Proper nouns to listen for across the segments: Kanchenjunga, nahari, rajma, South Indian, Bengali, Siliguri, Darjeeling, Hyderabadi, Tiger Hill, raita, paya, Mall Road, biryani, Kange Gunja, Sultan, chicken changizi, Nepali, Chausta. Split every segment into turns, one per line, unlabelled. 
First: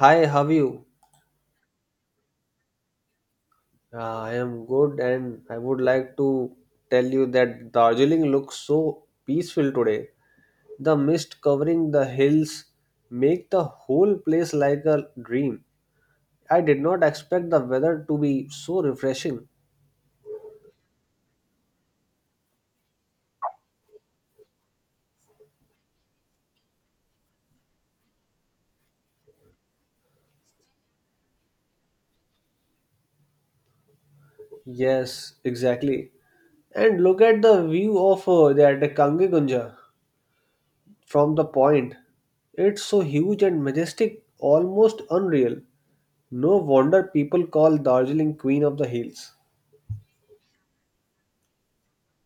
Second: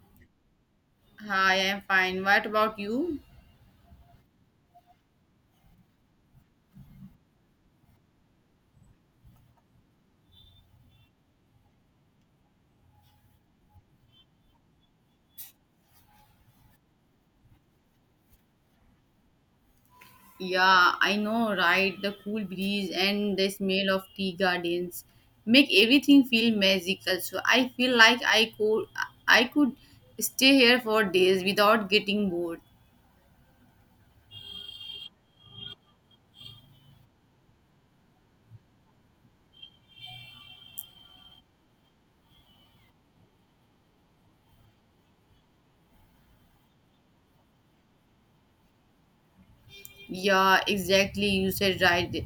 Hi, how are you?
Hi, I'm fine. What about you?
I am good, and I would like to tell you that Darjeeling looks so peaceful today. The mist covering the hills make the whole place like a dream. I did not expect the weather to be so refreshing.
Yeah, I know, right? The cool breeze and the smell of tea gardens make everything feel magical. So I feel like I could stay here for days without getting bored.
Yes, exactly. And look at the view of that Kange Gunja from the point. It's so huge and majestic, almost unreal. No wonder people call Darjeeling Queen of the Hills.
Yeah, exactly. You said right.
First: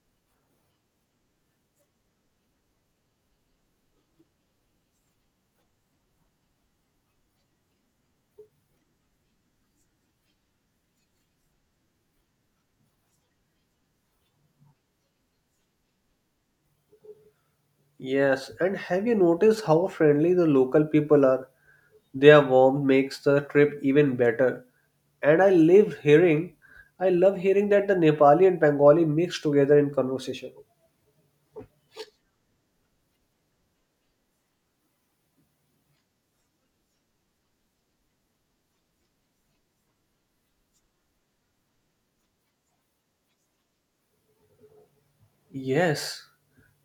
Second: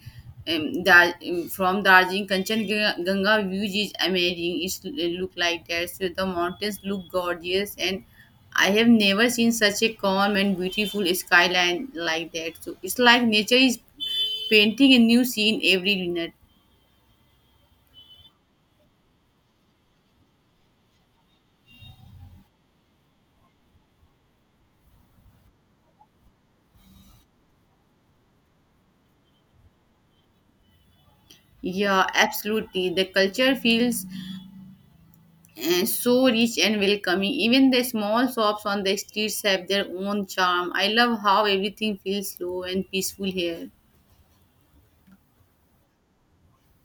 From Darjeeling, Kanchenjunga views is amazing. It look like that. So the mountains look gorgeous, and I have never seen such a calm and beautiful skyline like that. So it's like nature is painting a new scene every minute.
Yes, and have you noticed how friendly the local people are? Their warmth makes the trip even better. And I live hearing, I love hearing that the Nepali and Bengali mix together in conversation.
Yeah, absolutely. The culture feels so rich and welcoming. Even the small shops on the streets have their own charm. I love how everything feels slow and peaceful here.
Yes.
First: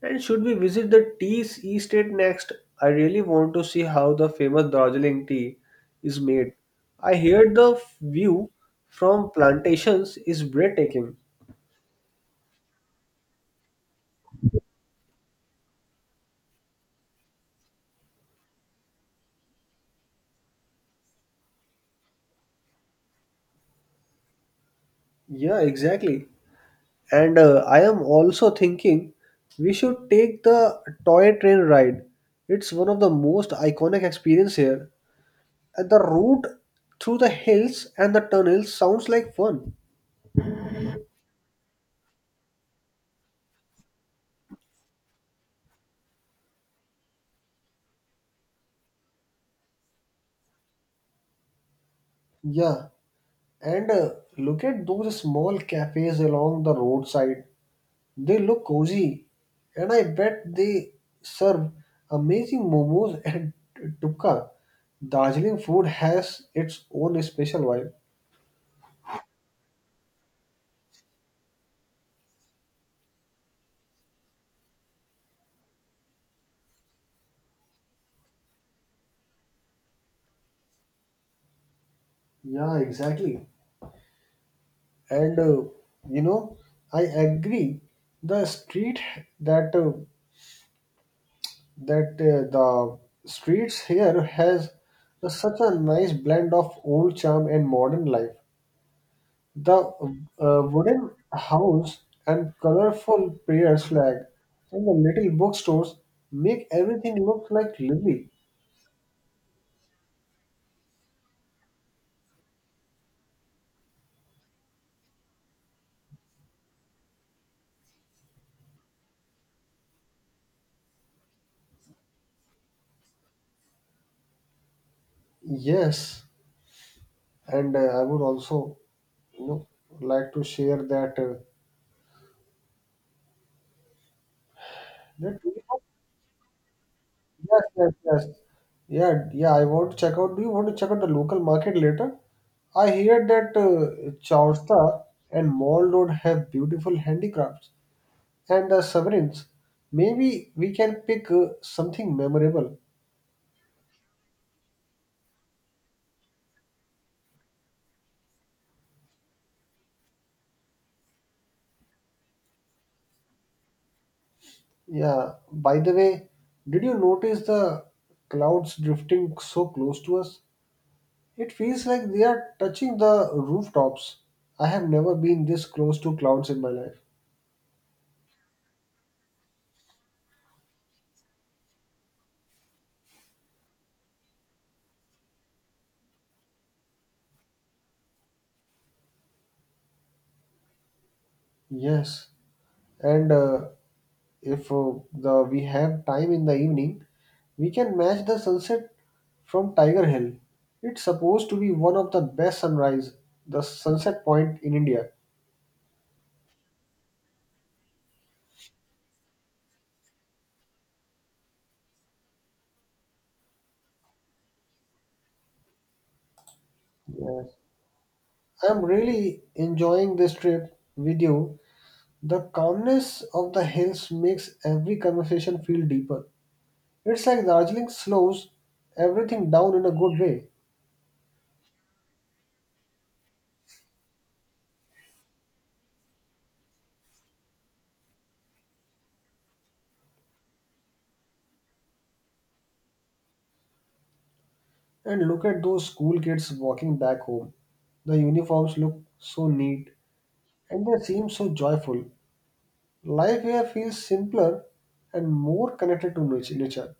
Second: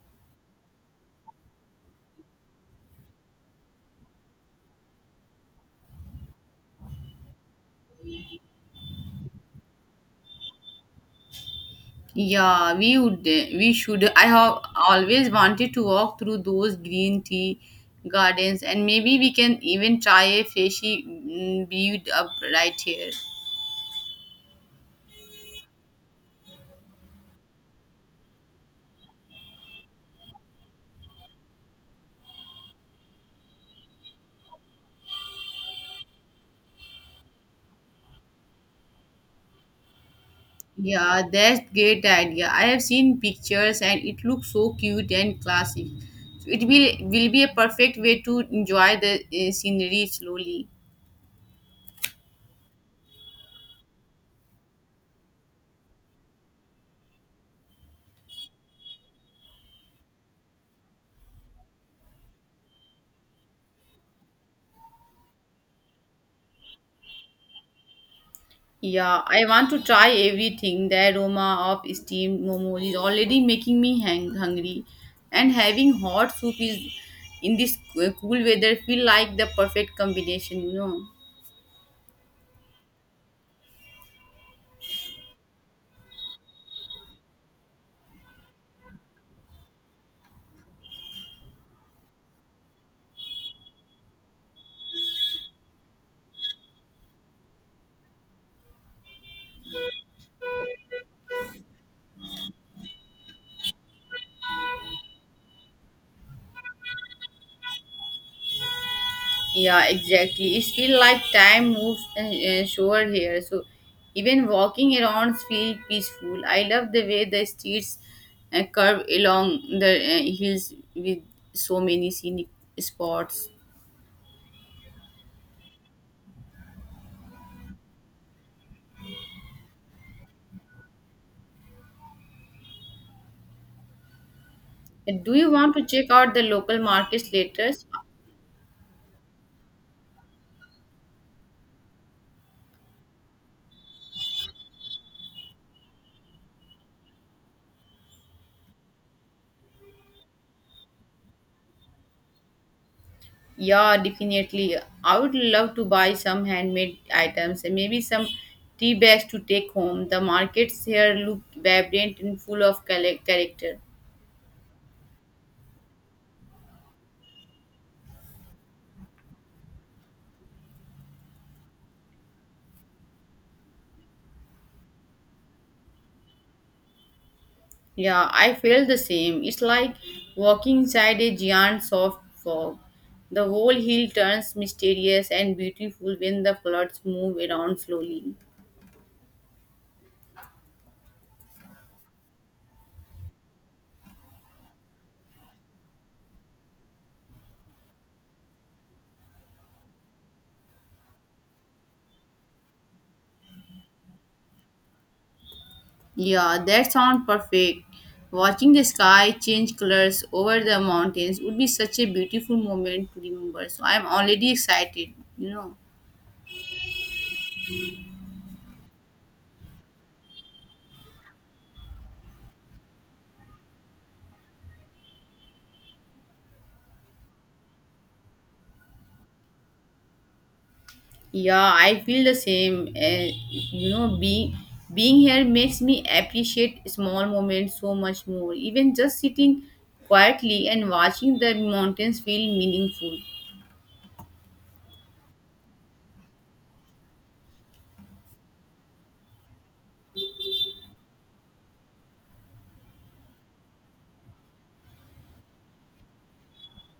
And should we visit the tea estate next? I really want to see how the famous Darjeeling tea is made. I hear the view from plantations is breathtaking.
Yeah, we would. We should. I have always wanted to walk through those green tea gardens, and maybe we can even try a fishy brewed up right here.
Yeah, exactly. And I am also thinking we should take the toy train ride. It's one of the most iconic experience here. And the route through the hills and the tunnels sounds like fun.
Yeah, that's great idea. I have seen pictures, and it looks so cute and classy. So it will be a perfect way to enjoy the scenery slowly.
Yeah. And look at those small cafes along the roadside. They look cozy. And I bet they serve amazing momos and tukka. Darjeeling food has its own special vibe.
Yeah, I want to try everything. The aroma of steamed momo is already making me hungry, and having hot soup is in this cool weather feel like the perfect combination. You know?
Yeah, exactly. And you know I agree the street that that the streets here has such a nice blend of old charm and modern life. The wooden house and colorful prayer flag and the little bookstores make everything look like lively.
Yeah, exactly. It feel like time moves slower here. So even walking around feel peaceful. I love the way the streets curve along the hills with so many scenic spots.
Yes, and I would also you know like to share that uh,
Do
that
you want to check out the local markets
yes,
later?
yes, yes. Yeah, yeah. I want to check out. Do you want to check out the local market later? I hear that Chausta and Mall Road have beautiful handicrafts and sovereigns. Maybe we can pick something memorable.
Yeah, definitely. I would love to buy some handmade items and maybe some tea bags to take home. The markets here look vibrant and full of character.
Yeah. By the way, did you notice the clouds drifting so close to us? It feels like they are touching the rooftops. I have never been this close to clouds in my life.
Yeah, I feel the same. It's like walking inside a giant soft fog. The whole hill turns mysterious and beautiful when the floods move around slowly.
Yes, and if the we have time in the evening, we can match the sunset from Tiger Hill. It's supposed to be one of the best sunrise, the sunset point in India.
Yeah, that sounds perfect. Watching the sky change colors over the mountains would be such a beautiful moment to remember. So I'm already excited, you know.
Yes. I'm really enjoying this trip with you. The calmness of the hills makes every conversation feel deeper. It's like Darjeeling slows everything down in a good way.
Yeah, I feel the same. You know, being here makes me appreciate small moments so much more. Even just sitting quietly and watching the mountains feel meaningful.
And look at those school kids walking back home. The uniforms look so neat and they seem so joyful. Life here feels simpler and more connected to nature.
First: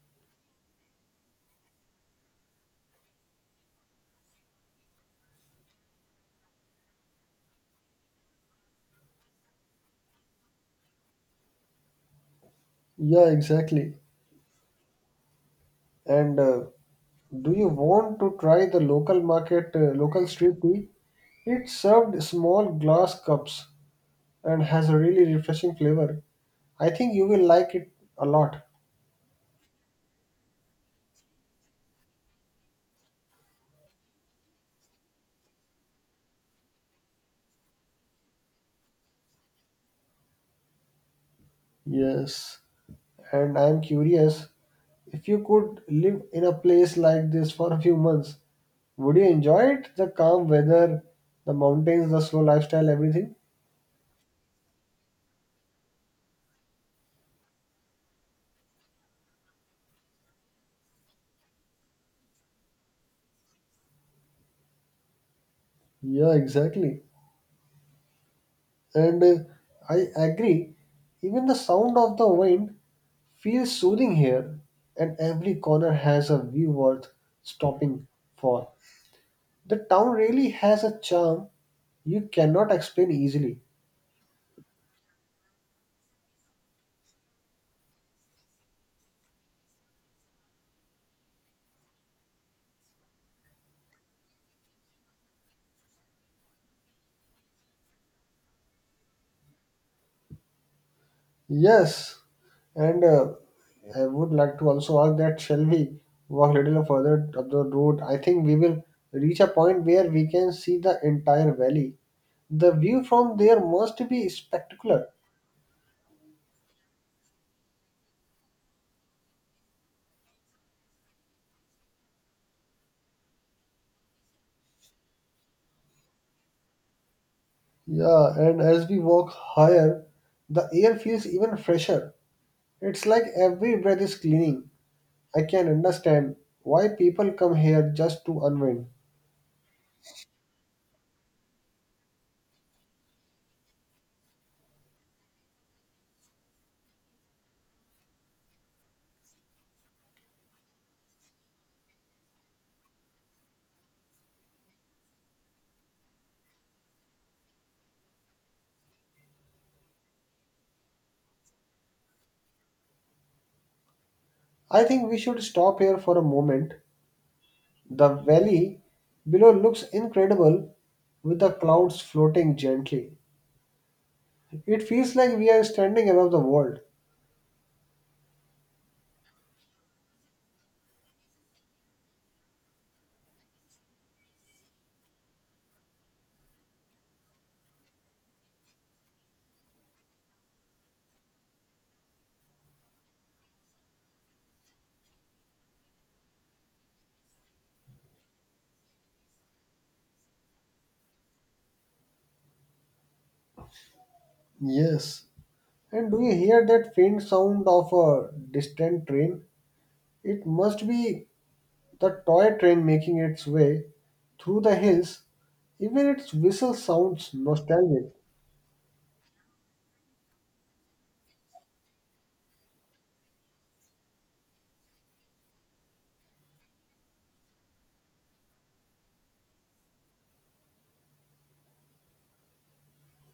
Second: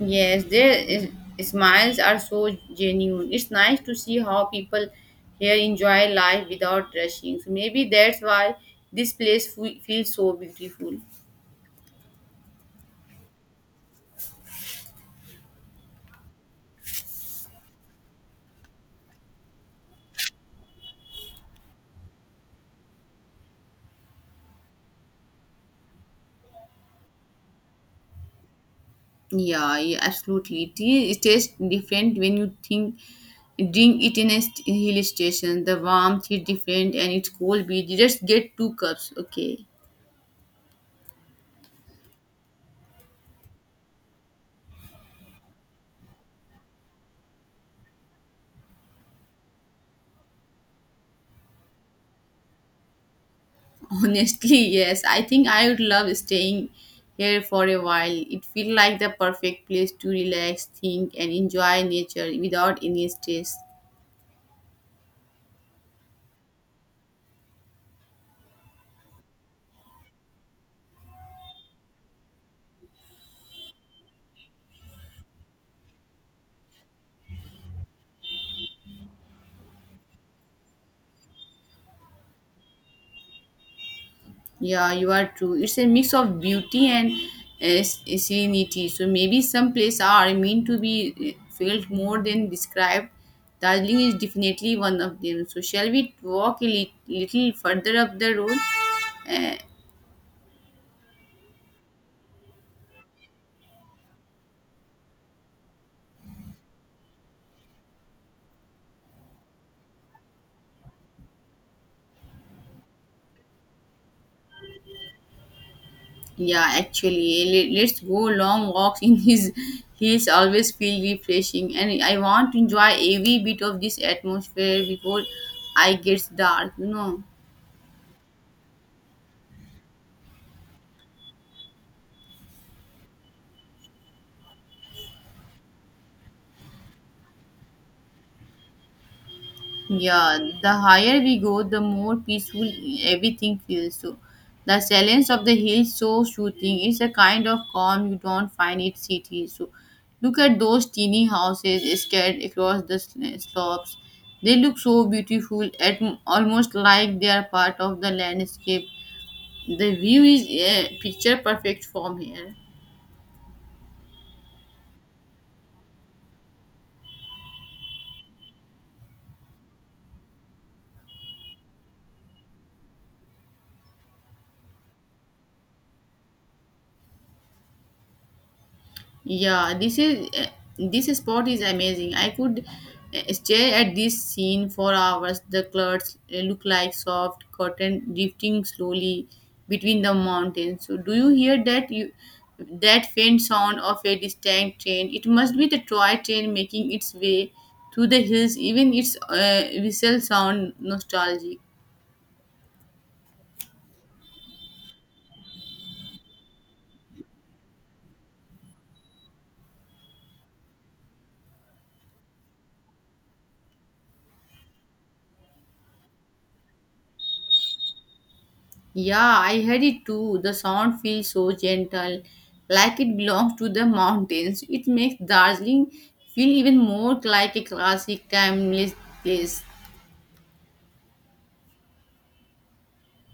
Yes, smiles are so genuine. It's nice to see how people here enjoy life without rushing. So maybe that's why this place feels so beautiful.
Yeah, exactly. And do you want to try the local market, local street tea? It's served small glass cups and has a really refreshing flavor. I think you will like it a lot.
Yeah, yeah absolutely. Tea it tastes different when you think drink it in a hill station. The warmth is different and it's cold beach. You just get two cups, okay?
Yes, and I'm curious if you could live in a place like this for a few months, would you enjoy it? The calm weather, the mountains, the slow lifestyle, everything?
Honestly, yes. I think I would love staying here for a while. It feels like the perfect place to relax, think, and enjoy nature without any stress.
Yeah, exactly. And I agree, even the sound of the wind feels soothing here, and every corner has a view worth stopping for. The town really has a charm you cannot explain easily.
Yeah, you are true. It's a mix of beauty and serenity. So maybe some places are meant to be felt more than described. Darjeeling is definitely one of them. So shall we walk a little further up the road?
Yes, and I would like to also ask that shall we walk a little further up the road? I think we will reach a point where we can see the entire valley. The view from there must be spectacular.
Yeah, actually, let's go long walks in his hills. Always feel refreshing, and I want to enjoy every bit of this atmosphere before I gets dark. You know.
Yeah, and as we walk higher, the air feels even fresher. It's like every breath is cleaning. I can understand why people come here just to unwind.
Yeah, the higher we go, the more peaceful everything feels. So, the silence of the hills so soothing. It's a kind of calm you don't find in cities. So, look at those teeny houses scattered across the slopes. They look so beautiful, at almost like they are part of the landscape. The view is picture perfect from here.
I think we should stop here for a moment. The valley below looks incredible with the clouds floating gently. It feels like we are standing above the world.
Yeah, this spot is amazing. I could stare at this scene for hours. The clouds look like soft cotton drifting slowly between the mountains. So, do you hear that faint sound of a distant train? It must be the toy train making its way through the hills. Even its whistle sound nostalgic.
Yes, and do you hear that faint sound of a distant train? It must be the toy train making its way through the hills. Even its whistle sounds nostalgic.
Yeah, I heard it too. The sound feels so gentle, like it belongs to the mountains. It makes Darjeeling feel even more like a classic, timeless place.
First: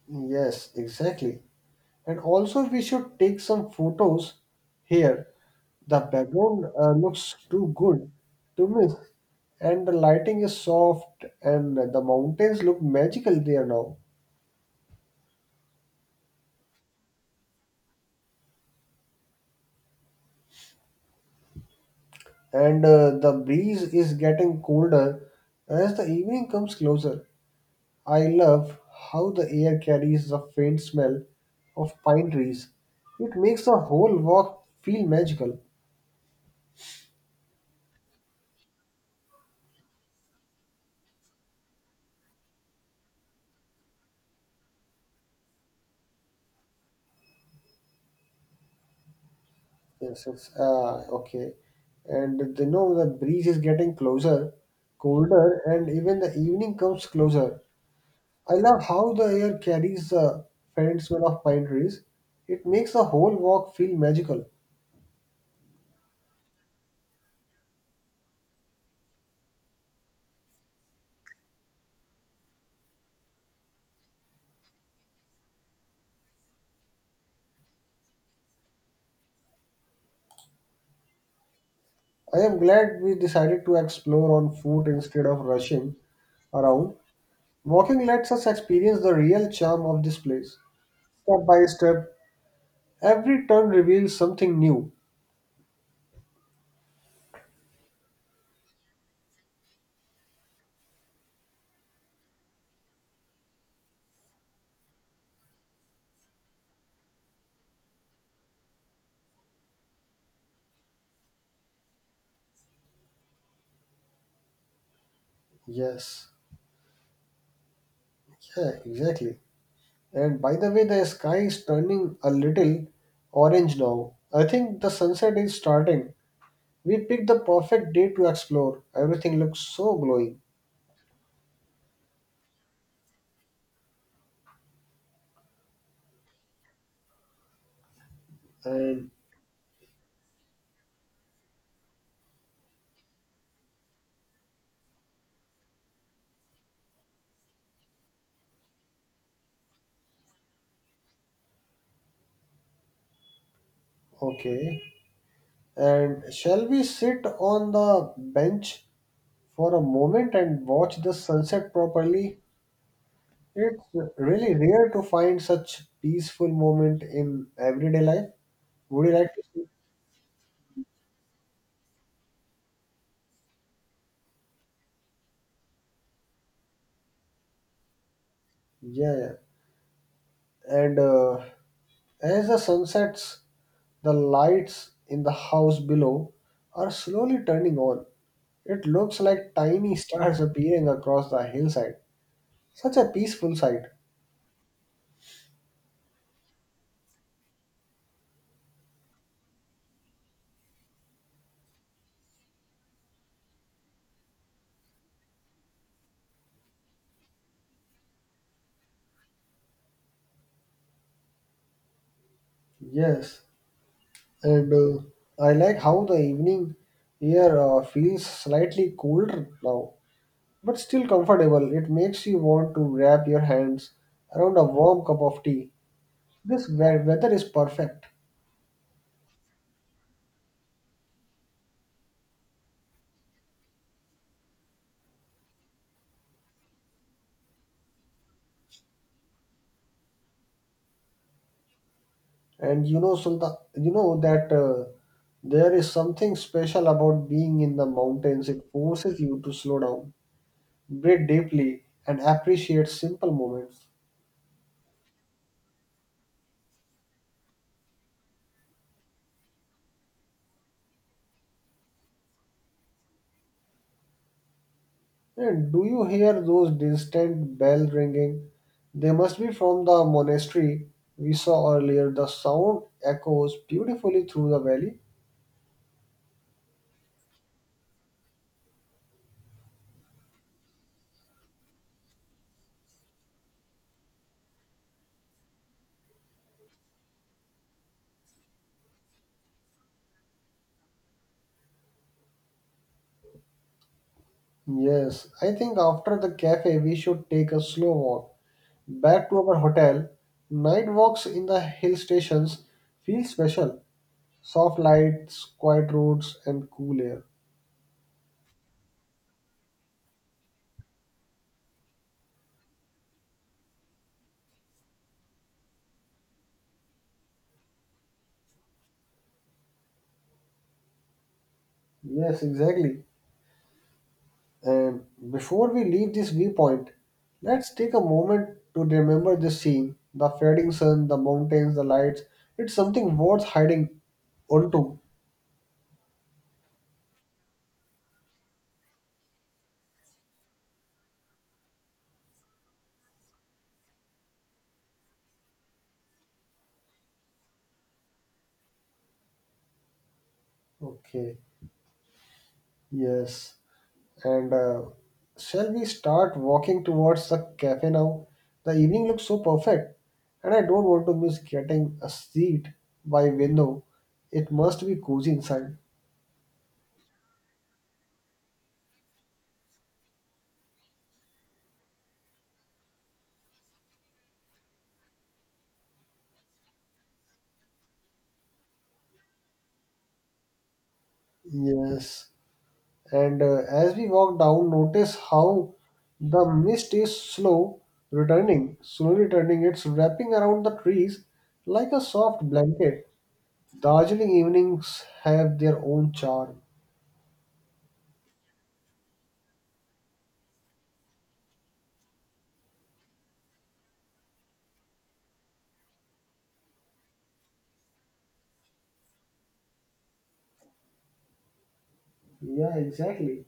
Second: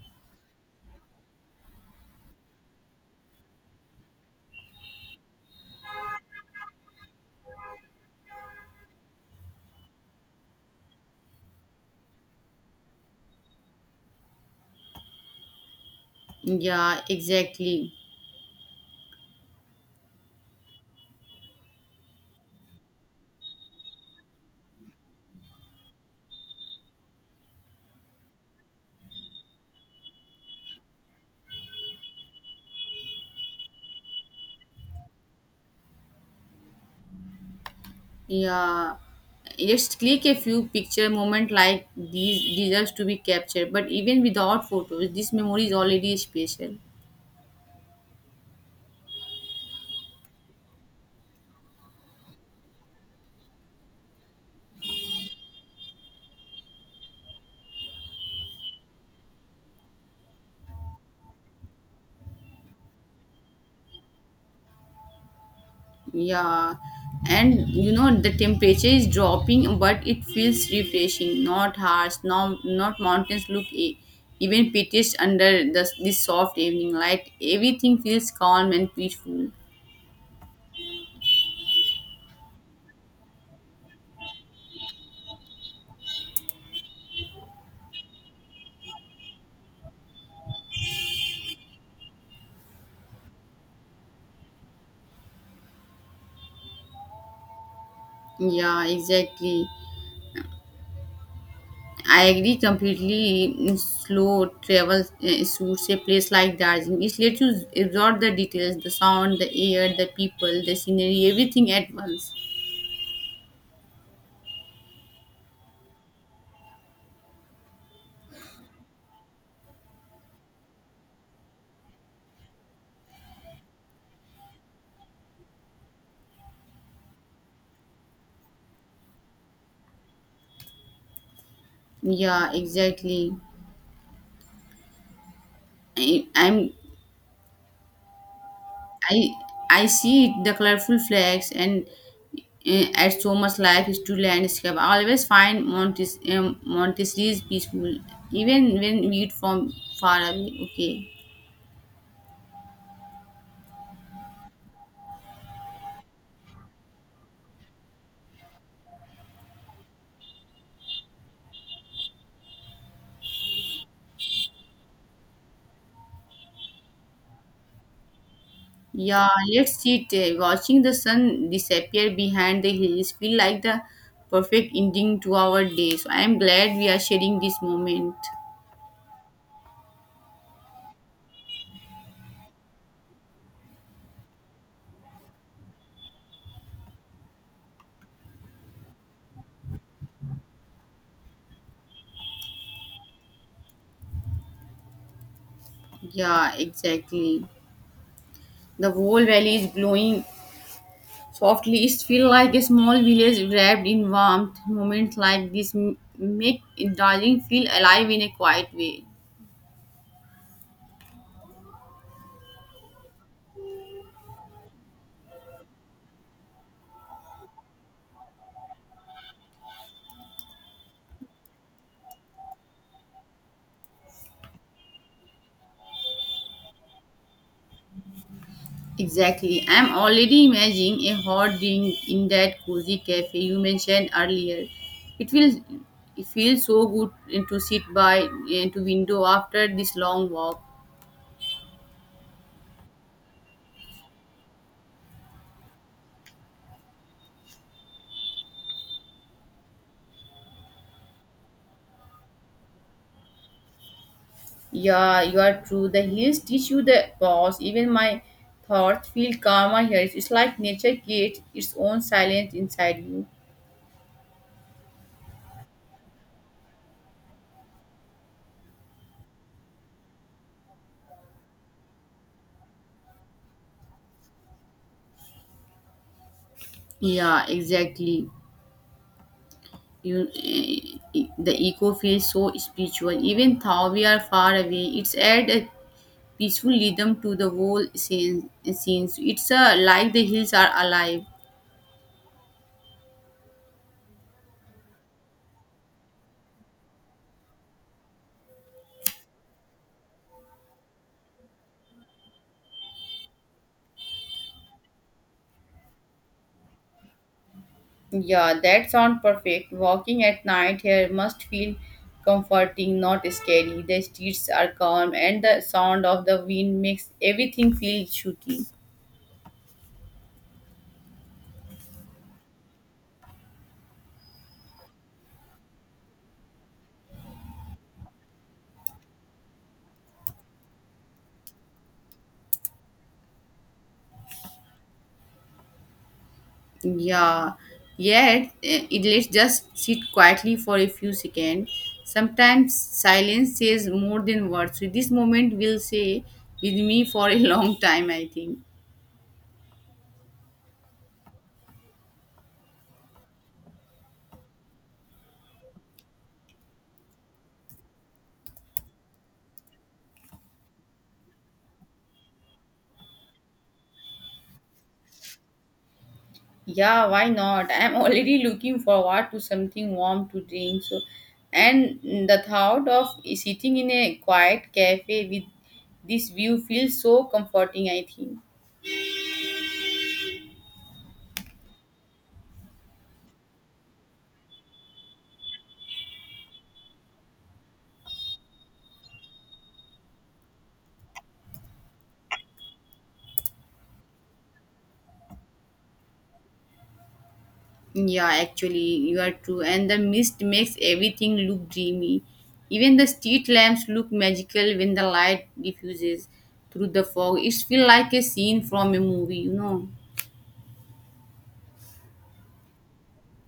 Yes, exactly. And also, we should take some photos here. The background looks too good to miss, and the lighting is soft, and the mountains look magical there now.
Yeah, exactly.
And the breeze is getting colder as the evening comes closer. I love how the air carries the faint smell of pine trees. It makes the whole walk feel magical.
Yeah, let's click a few picture moment like these deserves to be captured. But even without photos, this memory is already special.
Yes, it's okay. And you know the breeze is getting closer, colder, and even the evening comes closer. I love how the air carries the faint smell of pine trees. It makes the whole walk feel magical.
Yeah, and you know the temperature is dropping, but it feels refreshing, not harsh. No, not mountains look even piteous under this soft evening light. Everything feels calm and peaceful.
I am glad we decided to explore on foot instead of rushing around. Walking lets us experience the real charm of this place. Step by step, every turn reveals something new.
Yeah, exactly. I agree completely. Slow travel suits a place like Darjeeling. It lets you absorb the details, the sound, the air, the people, the scenery, everything at once.
Yes, yeah, exactly. And by the way, the sky is turning a little orange now. I think the sunset is starting. We picked the perfect day to explore. Everything looks so glowing.
Yeah, exactly. I, I'm
And
I I see it, the colorful flags and add so much life to landscape. I always find Montessori peaceful, even when viewed from far away. Okay.
okay. And shall we sit on the bench for a moment and watch the sunset properly? It's really rare to find such peaceful moment in everyday life. Would you
Yeah,
like to see?
let's sit. Watching the sun disappear behind the hills feel like the perfect ending to our day. So I am glad we are sharing this moment.
Yeah, yeah. And as the sun sets, the lights in the house below are slowly turning on. It looks like tiny stars appearing across the hillside. Such a peaceful sight.
Yeah, exactly. The whole valley is glowing softly it feels like a small village wrapped in warmth moments like this make darling feel alive in a quiet way
Yes, and I like how the evening here feels slightly colder now, but still comfortable. It makes you want to wrap your hands around a warm cup of tea. This weather is perfect,
exactly I'm already imagining a hot drink in that cozy cafe you mentioned earlier it feels it feels so good to sit by to window after this long walk
and you know, Sultan, you know that there is something special about being in the mountains. It forces you to slow down, breathe deeply, and appreciate simple moments.
yeah you are true the hills teach you the pause even my thoughts feel calmer here it's like nature creates its own silence inside you
And do you hear those distant bell ringing? They must be from the monastery we saw earlier. The sound echoes beautifully through the valley.
Yeah, exactly. The echo feels so spiritual. Even though we are far away, it's add a peaceful rhythm to the whole scenes. It's like the hills are alive.
Yes, I think after the cafe we should take a slow walk back to our hotel. Night walks in the hill stations feel special. Soft lights, quiet roads, and cool air.
Yeah, that sounds perfect. Walking at night here must feel comforting, not scary. The streets are calm, and the sound of the wind makes everything feel shooting.
Yes, exactly. And before we leave this viewpoint, let's take a moment to remember this scene, the fading sun, the mountains, the lights. It's something worth hiding onto.
Yeah, it lets just sit quietly for a few seconds. Sometimes silence says more than words. So this moment will say with me for a long time, I think.
Okay, yes. And shall we start walking towards the cafe now? The evening looks so perfect, and I don't want to miss getting a seat by window. It must be cozy inside.
Yeah, why not? I'm already looking forward to something warm to drink. So, and the thought of sitting in a quiet cafe with this view feels so comforting, I think.
Yes. And as we walk down, notice how the mist is slowly returning. It's wrapping around the trees like a soft blanket. Darjeeling evenings have their own charm.
Yeah, actually, you are true. And the mist makes everything look dreamy. Even the street lamps look magical when the light diffuses through the fog. It feels like a scene from a movie, you know.
Yeah, exactly.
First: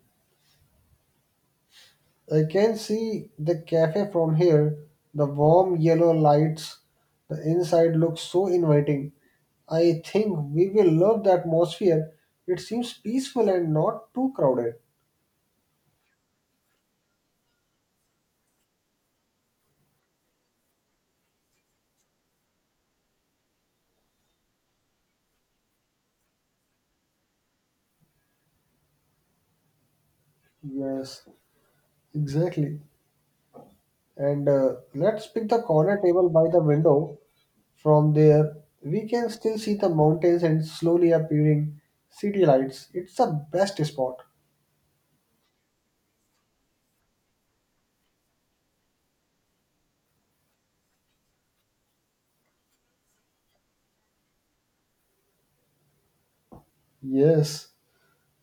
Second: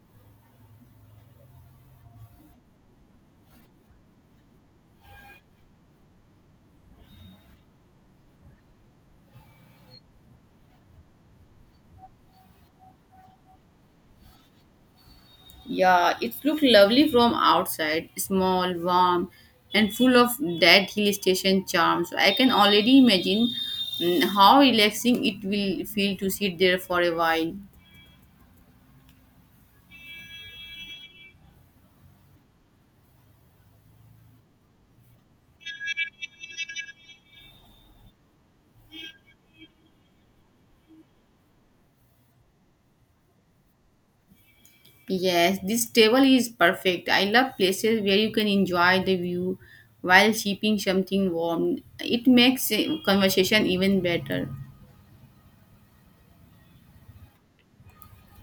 I can see the cafe from here, the warm yellow lights. The inside looks so inviting. I think we will love the atmosphere. It seems peaceful and not too crowded.
Yeah, it looks lovely from outside, small, warm, and full of that hill station charm. So I can already imagine how relaxing it will feel to sit there for a while.
Yes, exactly. And let's pick the corner table by the window. From there, we can still see the mountains and slowly appearing city lights. It's the best spot.
Yes, this table is perfect. I love places where you can enjoy the view while sipping something warm. It makes conversation even better.
Yes.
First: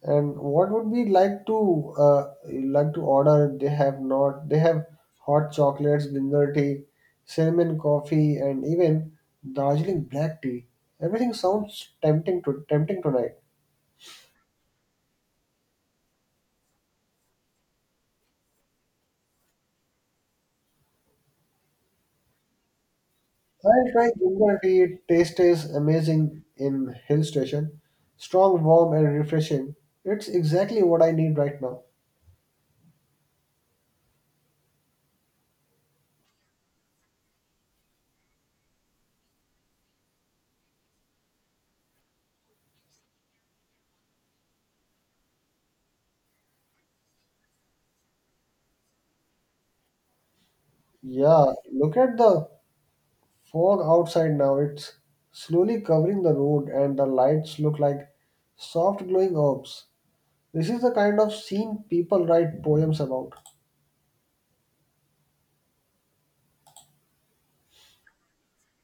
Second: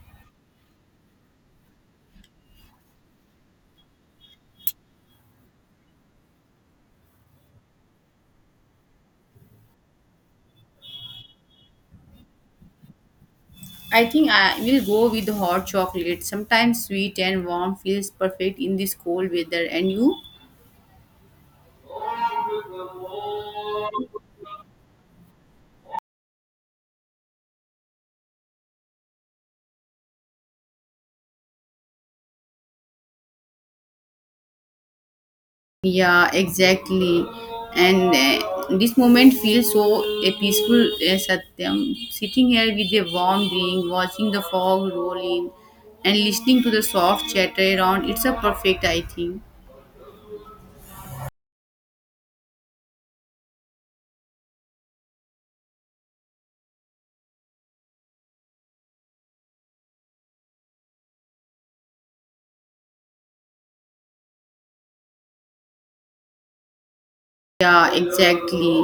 And what would we like to order? They have not. They have hot chocolates, ginger tea, cinnamon coffee, and even Darjeeling black tea. Everything sounds tempting tonight.
I think I will go with hot chocolate. Sometimes sweet and warm feels perfect in this cold weather. And you?
I'll try ginger tea. Taste is amazing in hill station. Strong, warm, and refreshing. It's exactly what I need right now.
Yeah, exactly. And this moment feels so a peaceful satyam. Sitting here with a warm drink, watching the fog roll in, and listening to the soft chatter around, it's a perfect, I think.
Yeah, look at the fog outside now. It's slowly covering the road, and the lights look like soft glowing orbs. This is the kind of scene people write poems about.
Yeah, exactly.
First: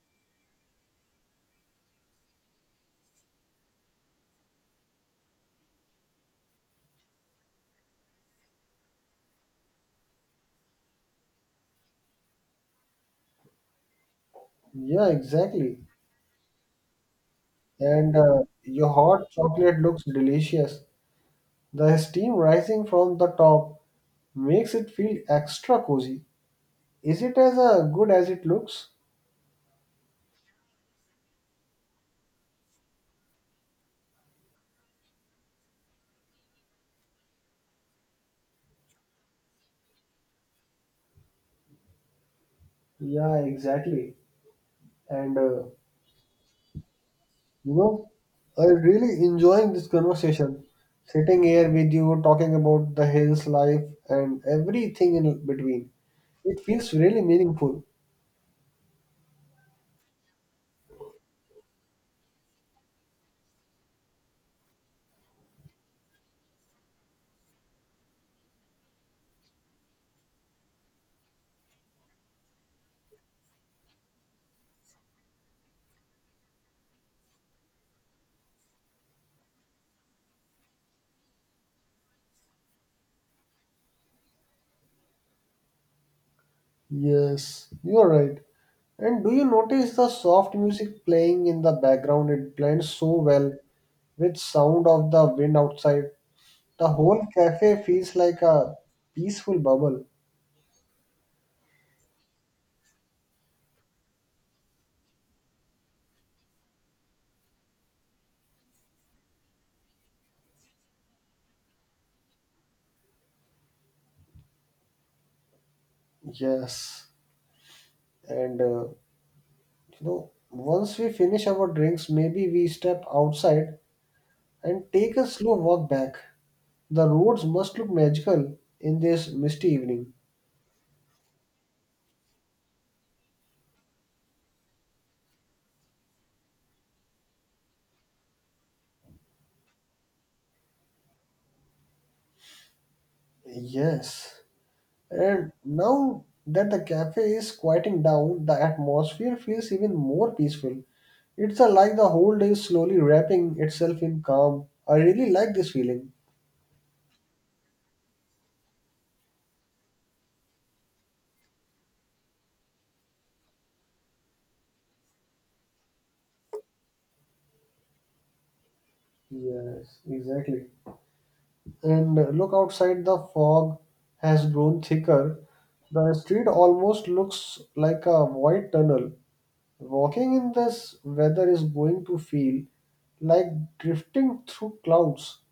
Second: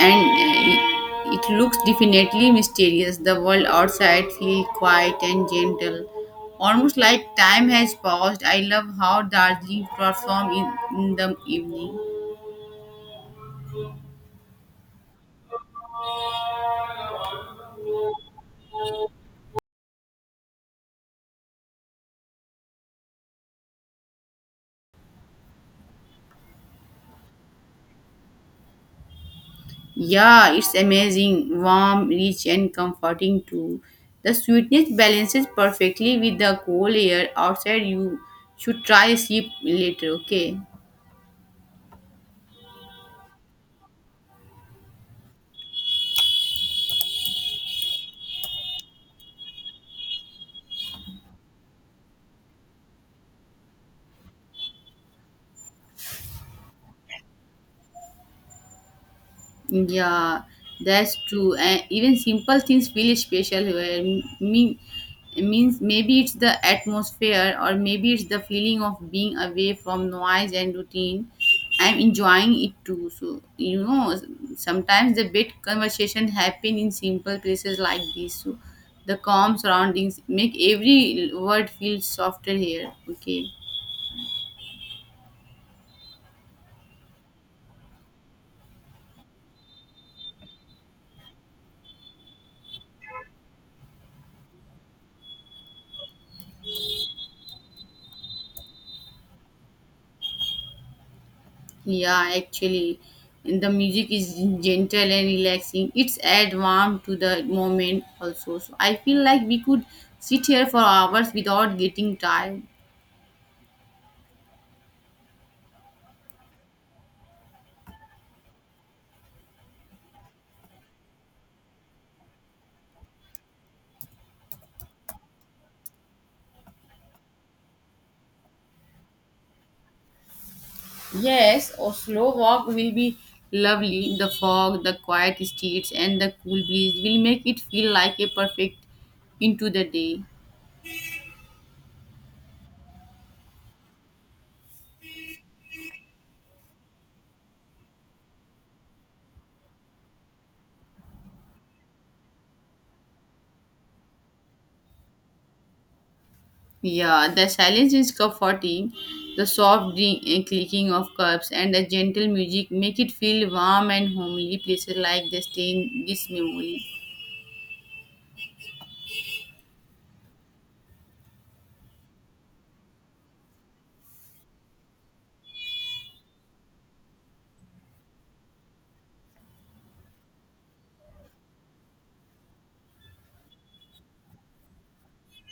And it looks definitely mysterious. The world outside feels quiet and gentle, almost like time has paused. I love how Darjeeling transforms in the evening.
Yeah, exactly. And your hot chocolate looks delicious. The steam rising from the top makes it feel extra cozy. Is it as good as it looks?
Yeah, it's amazing, warm, rich, and comforting too. The sweetness balances perfectly with the cold air outside. You should try a sip later, okay?
Yeah, exactly. And you know, I'm really enjoying this conversation. Sitting here with you, talking about the hills, life, and everything in between. It feels really meaningful.
Yeah, that's true. And even simple things feel special here. Me means maybe it's the atmosphere or maybe it's the feeling of being away from noise and routine. I'm enjoying it too. So you know, sometimes the best conversation happen in simple places like this. So the calm surroundings make every word feel softer here. Okay.
Yes, you're right. And do you notice the soft music playing in the background? It blends so well with sound of the wind outside. The whole cafe feels like a peaceful bubble.
Yeah, actually, and the music is gentle and relaxing. It's add warm to the moment also. So I feel like we could sit here for hours without getting tired.
Yes, and you know, once we finish our drinks, maybe we step outside and take a slow walk back. The roads must look magical in this misty evening.
Yes, a slow walk will be lovely. The fog, the quiet streets, and the cool breeze will make it feel like a perfect into the day.
Yes. And now that the cafe is quieting down, the atmosphere feels even more peaceful. It's like the whole day is slowly wrapping itself in calm. I really like this feeling.
Yeah, the silence is comforting. The soft clicking of cups and the gentle music make it feel warm and homely. Places like this stay in this memory.
Yes, exactly. And look outside, the fog has grown thicker. The street almost looks like a white tunnel. Walking in this weather is going to feel like drifting through clouds.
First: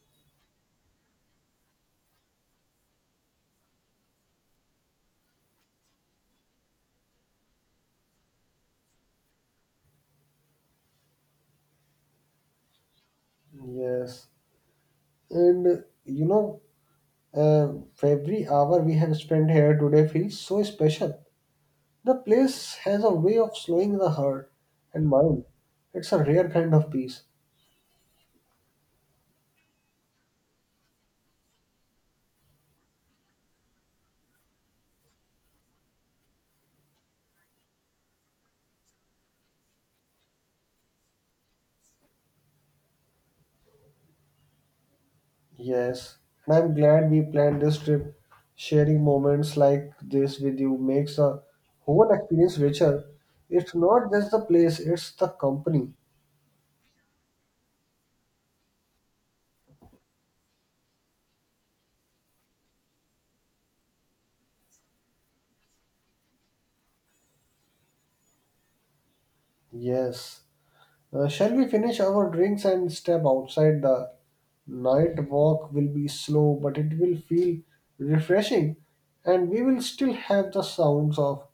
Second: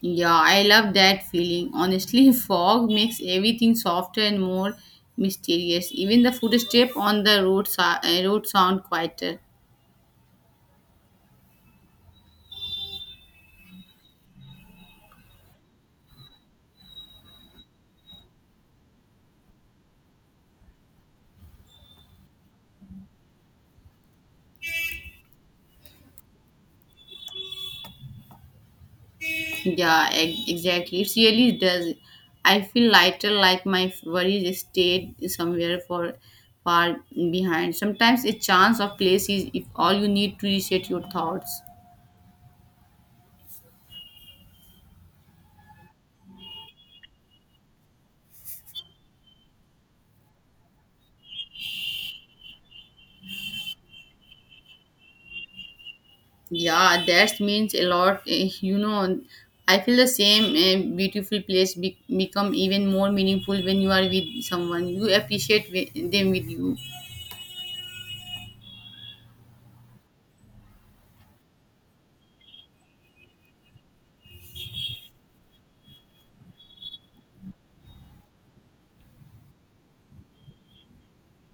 Yeah, I love that feeling. Honestly, fog makes everything softer and more mysterious. Even the footstep on the road, road sound quieter.
Yes, and you know, uh, every hour we have spent here today feels so special. The place has a way of slowing the heart and mind. It's a rare kind of peace.
Yeah, exactly. It really does. I feel lighter, like my worries stayed somewhere for far behind. Sometimes a chance of place is if all you need to reset your thoughts.
Yes, and I'm glad we planned this trip. Sharing moments like this with you makes the whole experience richer. It's not just the place, it's the company.
Yeah, that means a lot. You know, I feel the same. Beautiful place become even more meaningful when you are with someone. You appreciate them with you.
Yes. Shall we finish our drinks and step outside? The night walk will be slow, but it will feel refreshing, and we will still have the sounds of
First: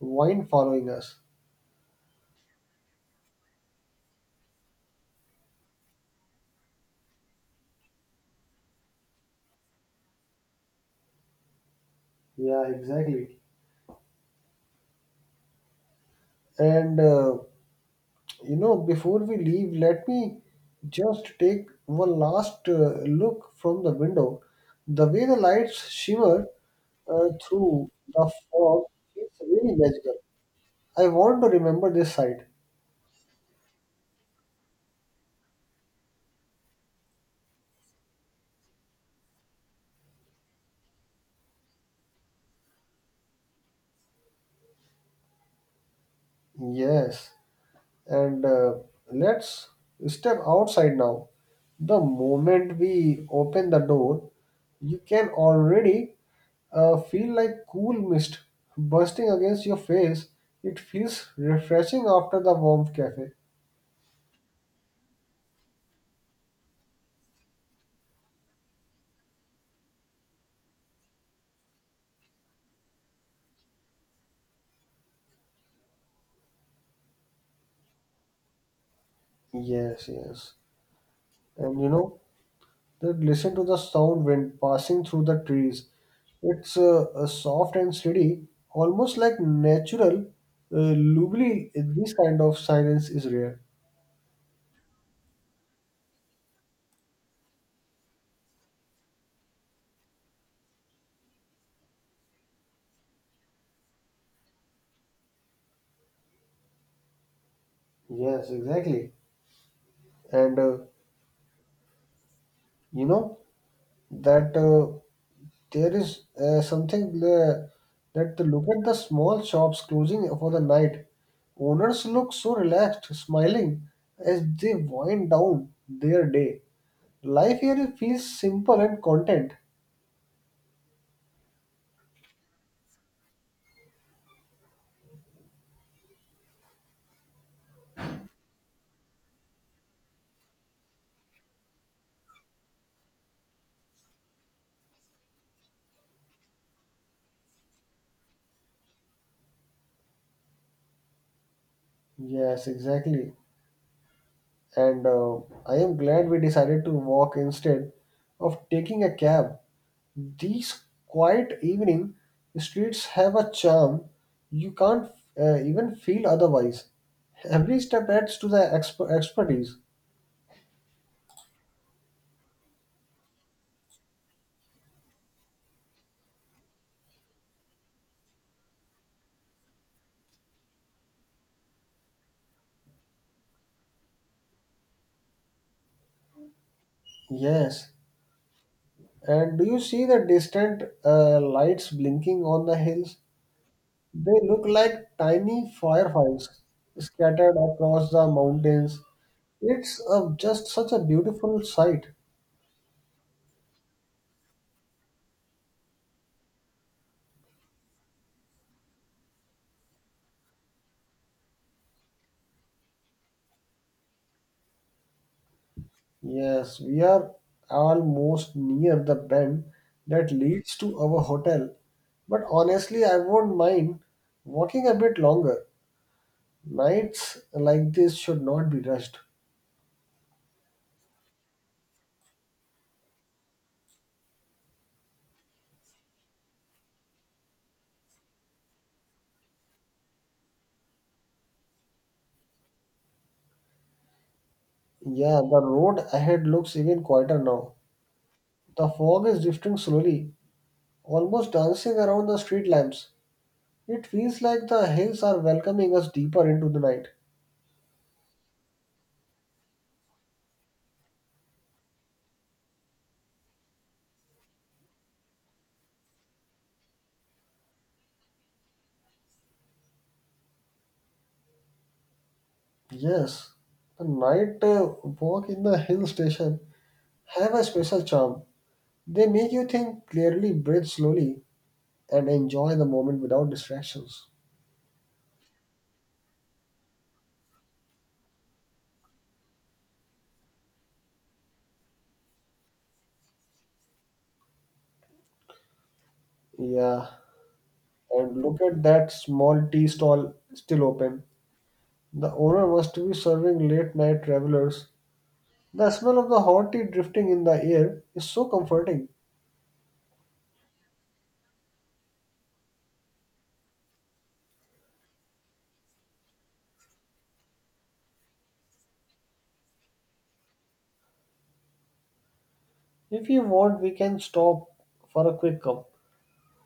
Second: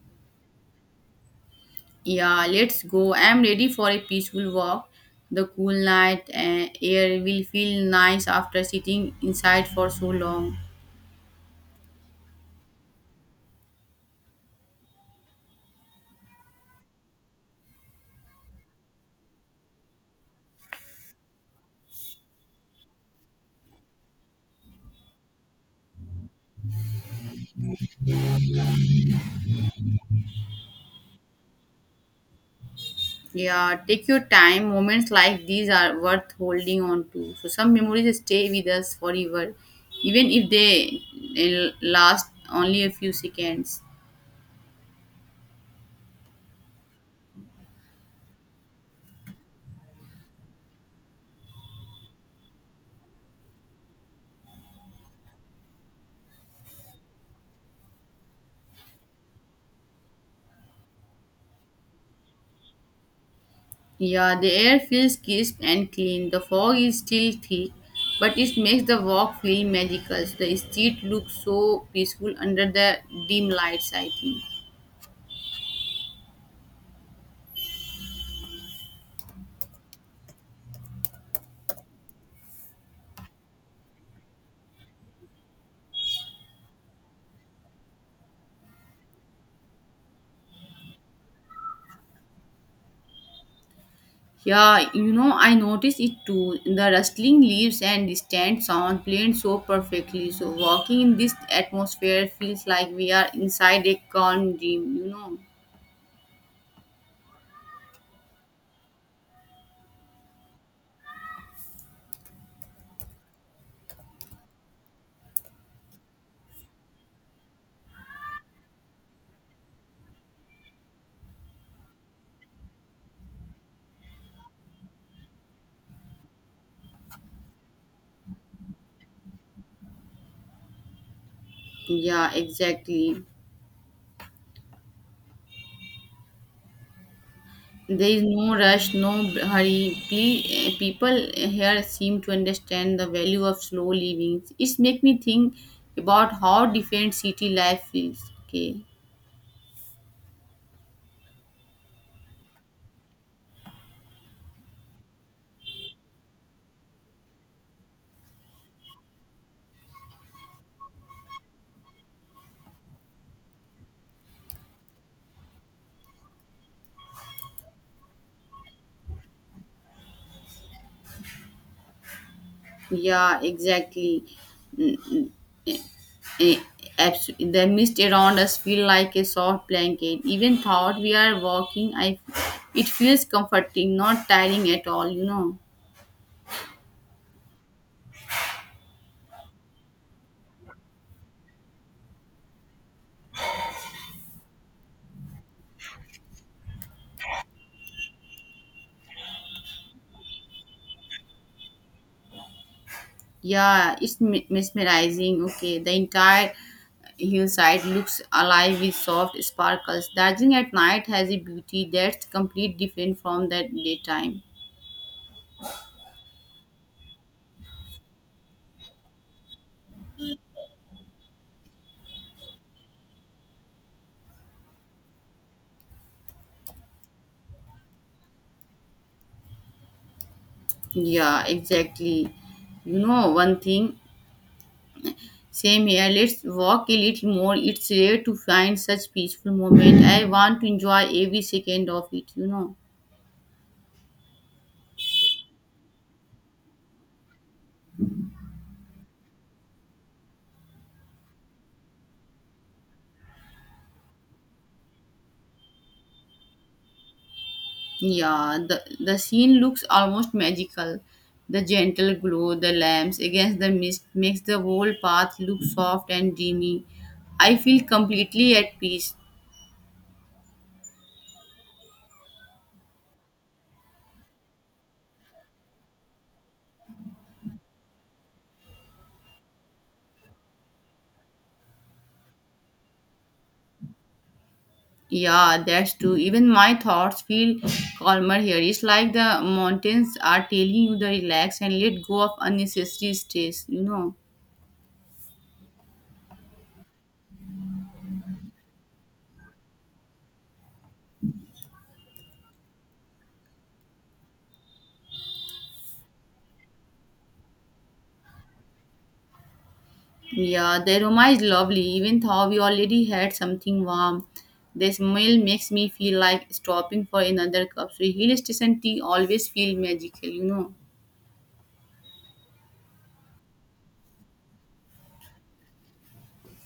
wine following us.
Yeah, let's go. I'm ready for a peaceful walk. The cool night air will feel nice after sitting inside for so long.
Yeah, exactly. And you know, before we leave, let me just take one last look from the window. The way the lights shimmer through the fog is really magical. I want to remember this sight.
Yeah, take your time. Moments like these are worth holding on to. So some memories stay with us forever, even if they last only a few seconds.
Yes. And let's step outside now. The moment we open the door, you can already feel like cool mist bursting against your face. It feels refreshing after the warm cafe.
Yeah, the air feels crisp and clean. The fog is still thick, but it makes the walk feel magical. The street looks so peaceful under the dim lights, I think.
Yes, yes. And you know, then listen to the sound wind passing through the trees. It's soft and steady, almost like natural. Lovely. This kind of silence is rare.
Yeah, you know, I noticed it too. The rustling leaves and distant sound played so perfectly. So, walking in this atmosphere feels like we are inside a calm dream, you know.
Yes, exactly. And you know that there is something that to look at the small shops closing for the night. Owners look so relaxed, smiling as they wind down their day. Life here feels simple and content.
Yeah, exactly. There is no rush, no hurry. People here seem to understand the value of slow living. It makes me think about how different city life is. Okay.
Yes, exactly. And I am glad we decided to walk instead of taking a cab. These quiet evening streets have a charm you can't even feel otherwise. Every step adds to the expertise.
Yeah, exactly. Eh, The mist around us feel like a soft blanket. Even thought we are walking, I it feels comforting, not tiring at all. You know.
Yes. And do you see the distant lights blinking on the hills? They look like tiny fireflies scattered across the mountains. It's just such a beautiful sight.
Yeah, it's mesmerizing. Okay, the entire hillside looks alive with soft sparkles. Darjeeling at night has a beauty that's completely different from the daytime.
Yes, we are almost near the bend that leads to our hotel. But honestly, I won't mind walking a bit longer. Nights like this should not be rushed.
Yeah, exactly. You know, one thing, same here. Let's walk a little more. It's rare to find such peaceful moment. I want to enjoy every second of it, you know.
Yeah, the road ahead looks even quieter now. The fog is drifting slowly, almost dancing around the street lamps. It feels like the hills are welcoming us deeper into the night.
Yeah, the scene looks almost magical. The gentle glow, the lamps against the mist makes the whole path look soft and dreamy. I feel completely at peace.
Yes, the night walk in the hill station have a special charm. They make you think clearly, breathe slowly, and enjoy the moment without distractions.
Yeah, that's true. Even my thoughts feel calmer here. It's like the mountains are telling you to relax and let go of unnecessary stress, you know.
Yeah, and look at that small tea stall still open. The owner must be serving late night travelers. The smell of the hot tea drifting in the air is so comforting.
Yeah, the aroma is lovely. Even though we already had something warm, the smell makes me feel like stopping for another cup. So hill station tea always feel magical, you know.
If you want, we can stop for a quick cup.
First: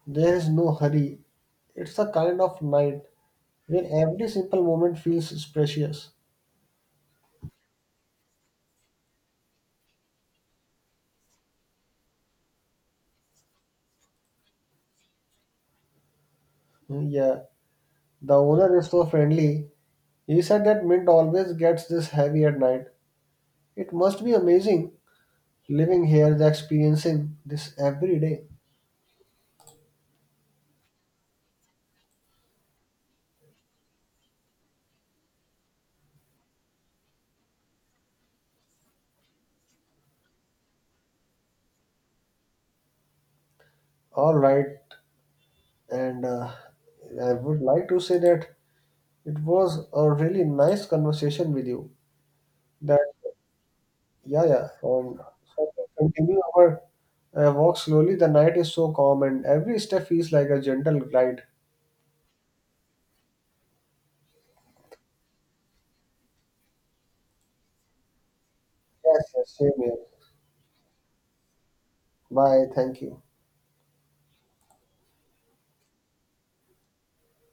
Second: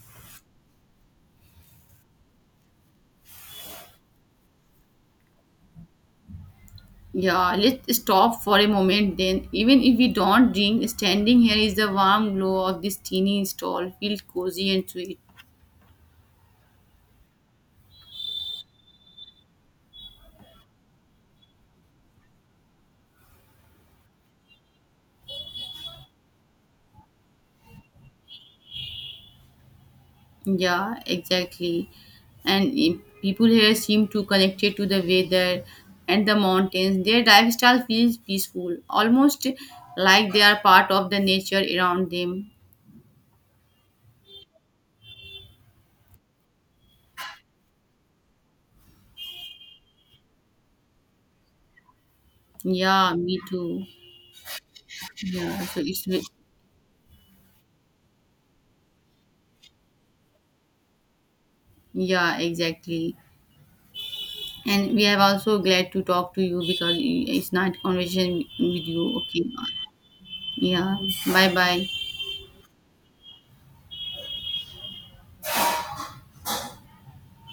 There is no hurry. It's the kind of night where every simple moment feels precious.
Yeah, let's stop for a moment then. Even if we don't drink, standing here is the warm glow of this teeny stall. Feel cozy and sweet.
Yeah, the owner is so friendly. He said that Mint always gets this heavy at night. It must be amazing living here and experiencing this every day.
Yeah, exactly. And people here seem to connected to the weather and the mountains. Their lifestyle feels peaceful, almost like they are part of the nature around them.
All right, and I would like to say that it was a really nice conversation with you. That
Yeah, me too.
Yeah, yeah, and
Yeah,
so
so
we
it's
continue our walk slowly. The night is so calm, and every step feels like a gentle glide.
yeah, exactly. And we are also glad to talk to you because it's not conversation with you.
Yes,
Okay.
yes, same here.
Yeah. Bye bye.
Bye. Thank you.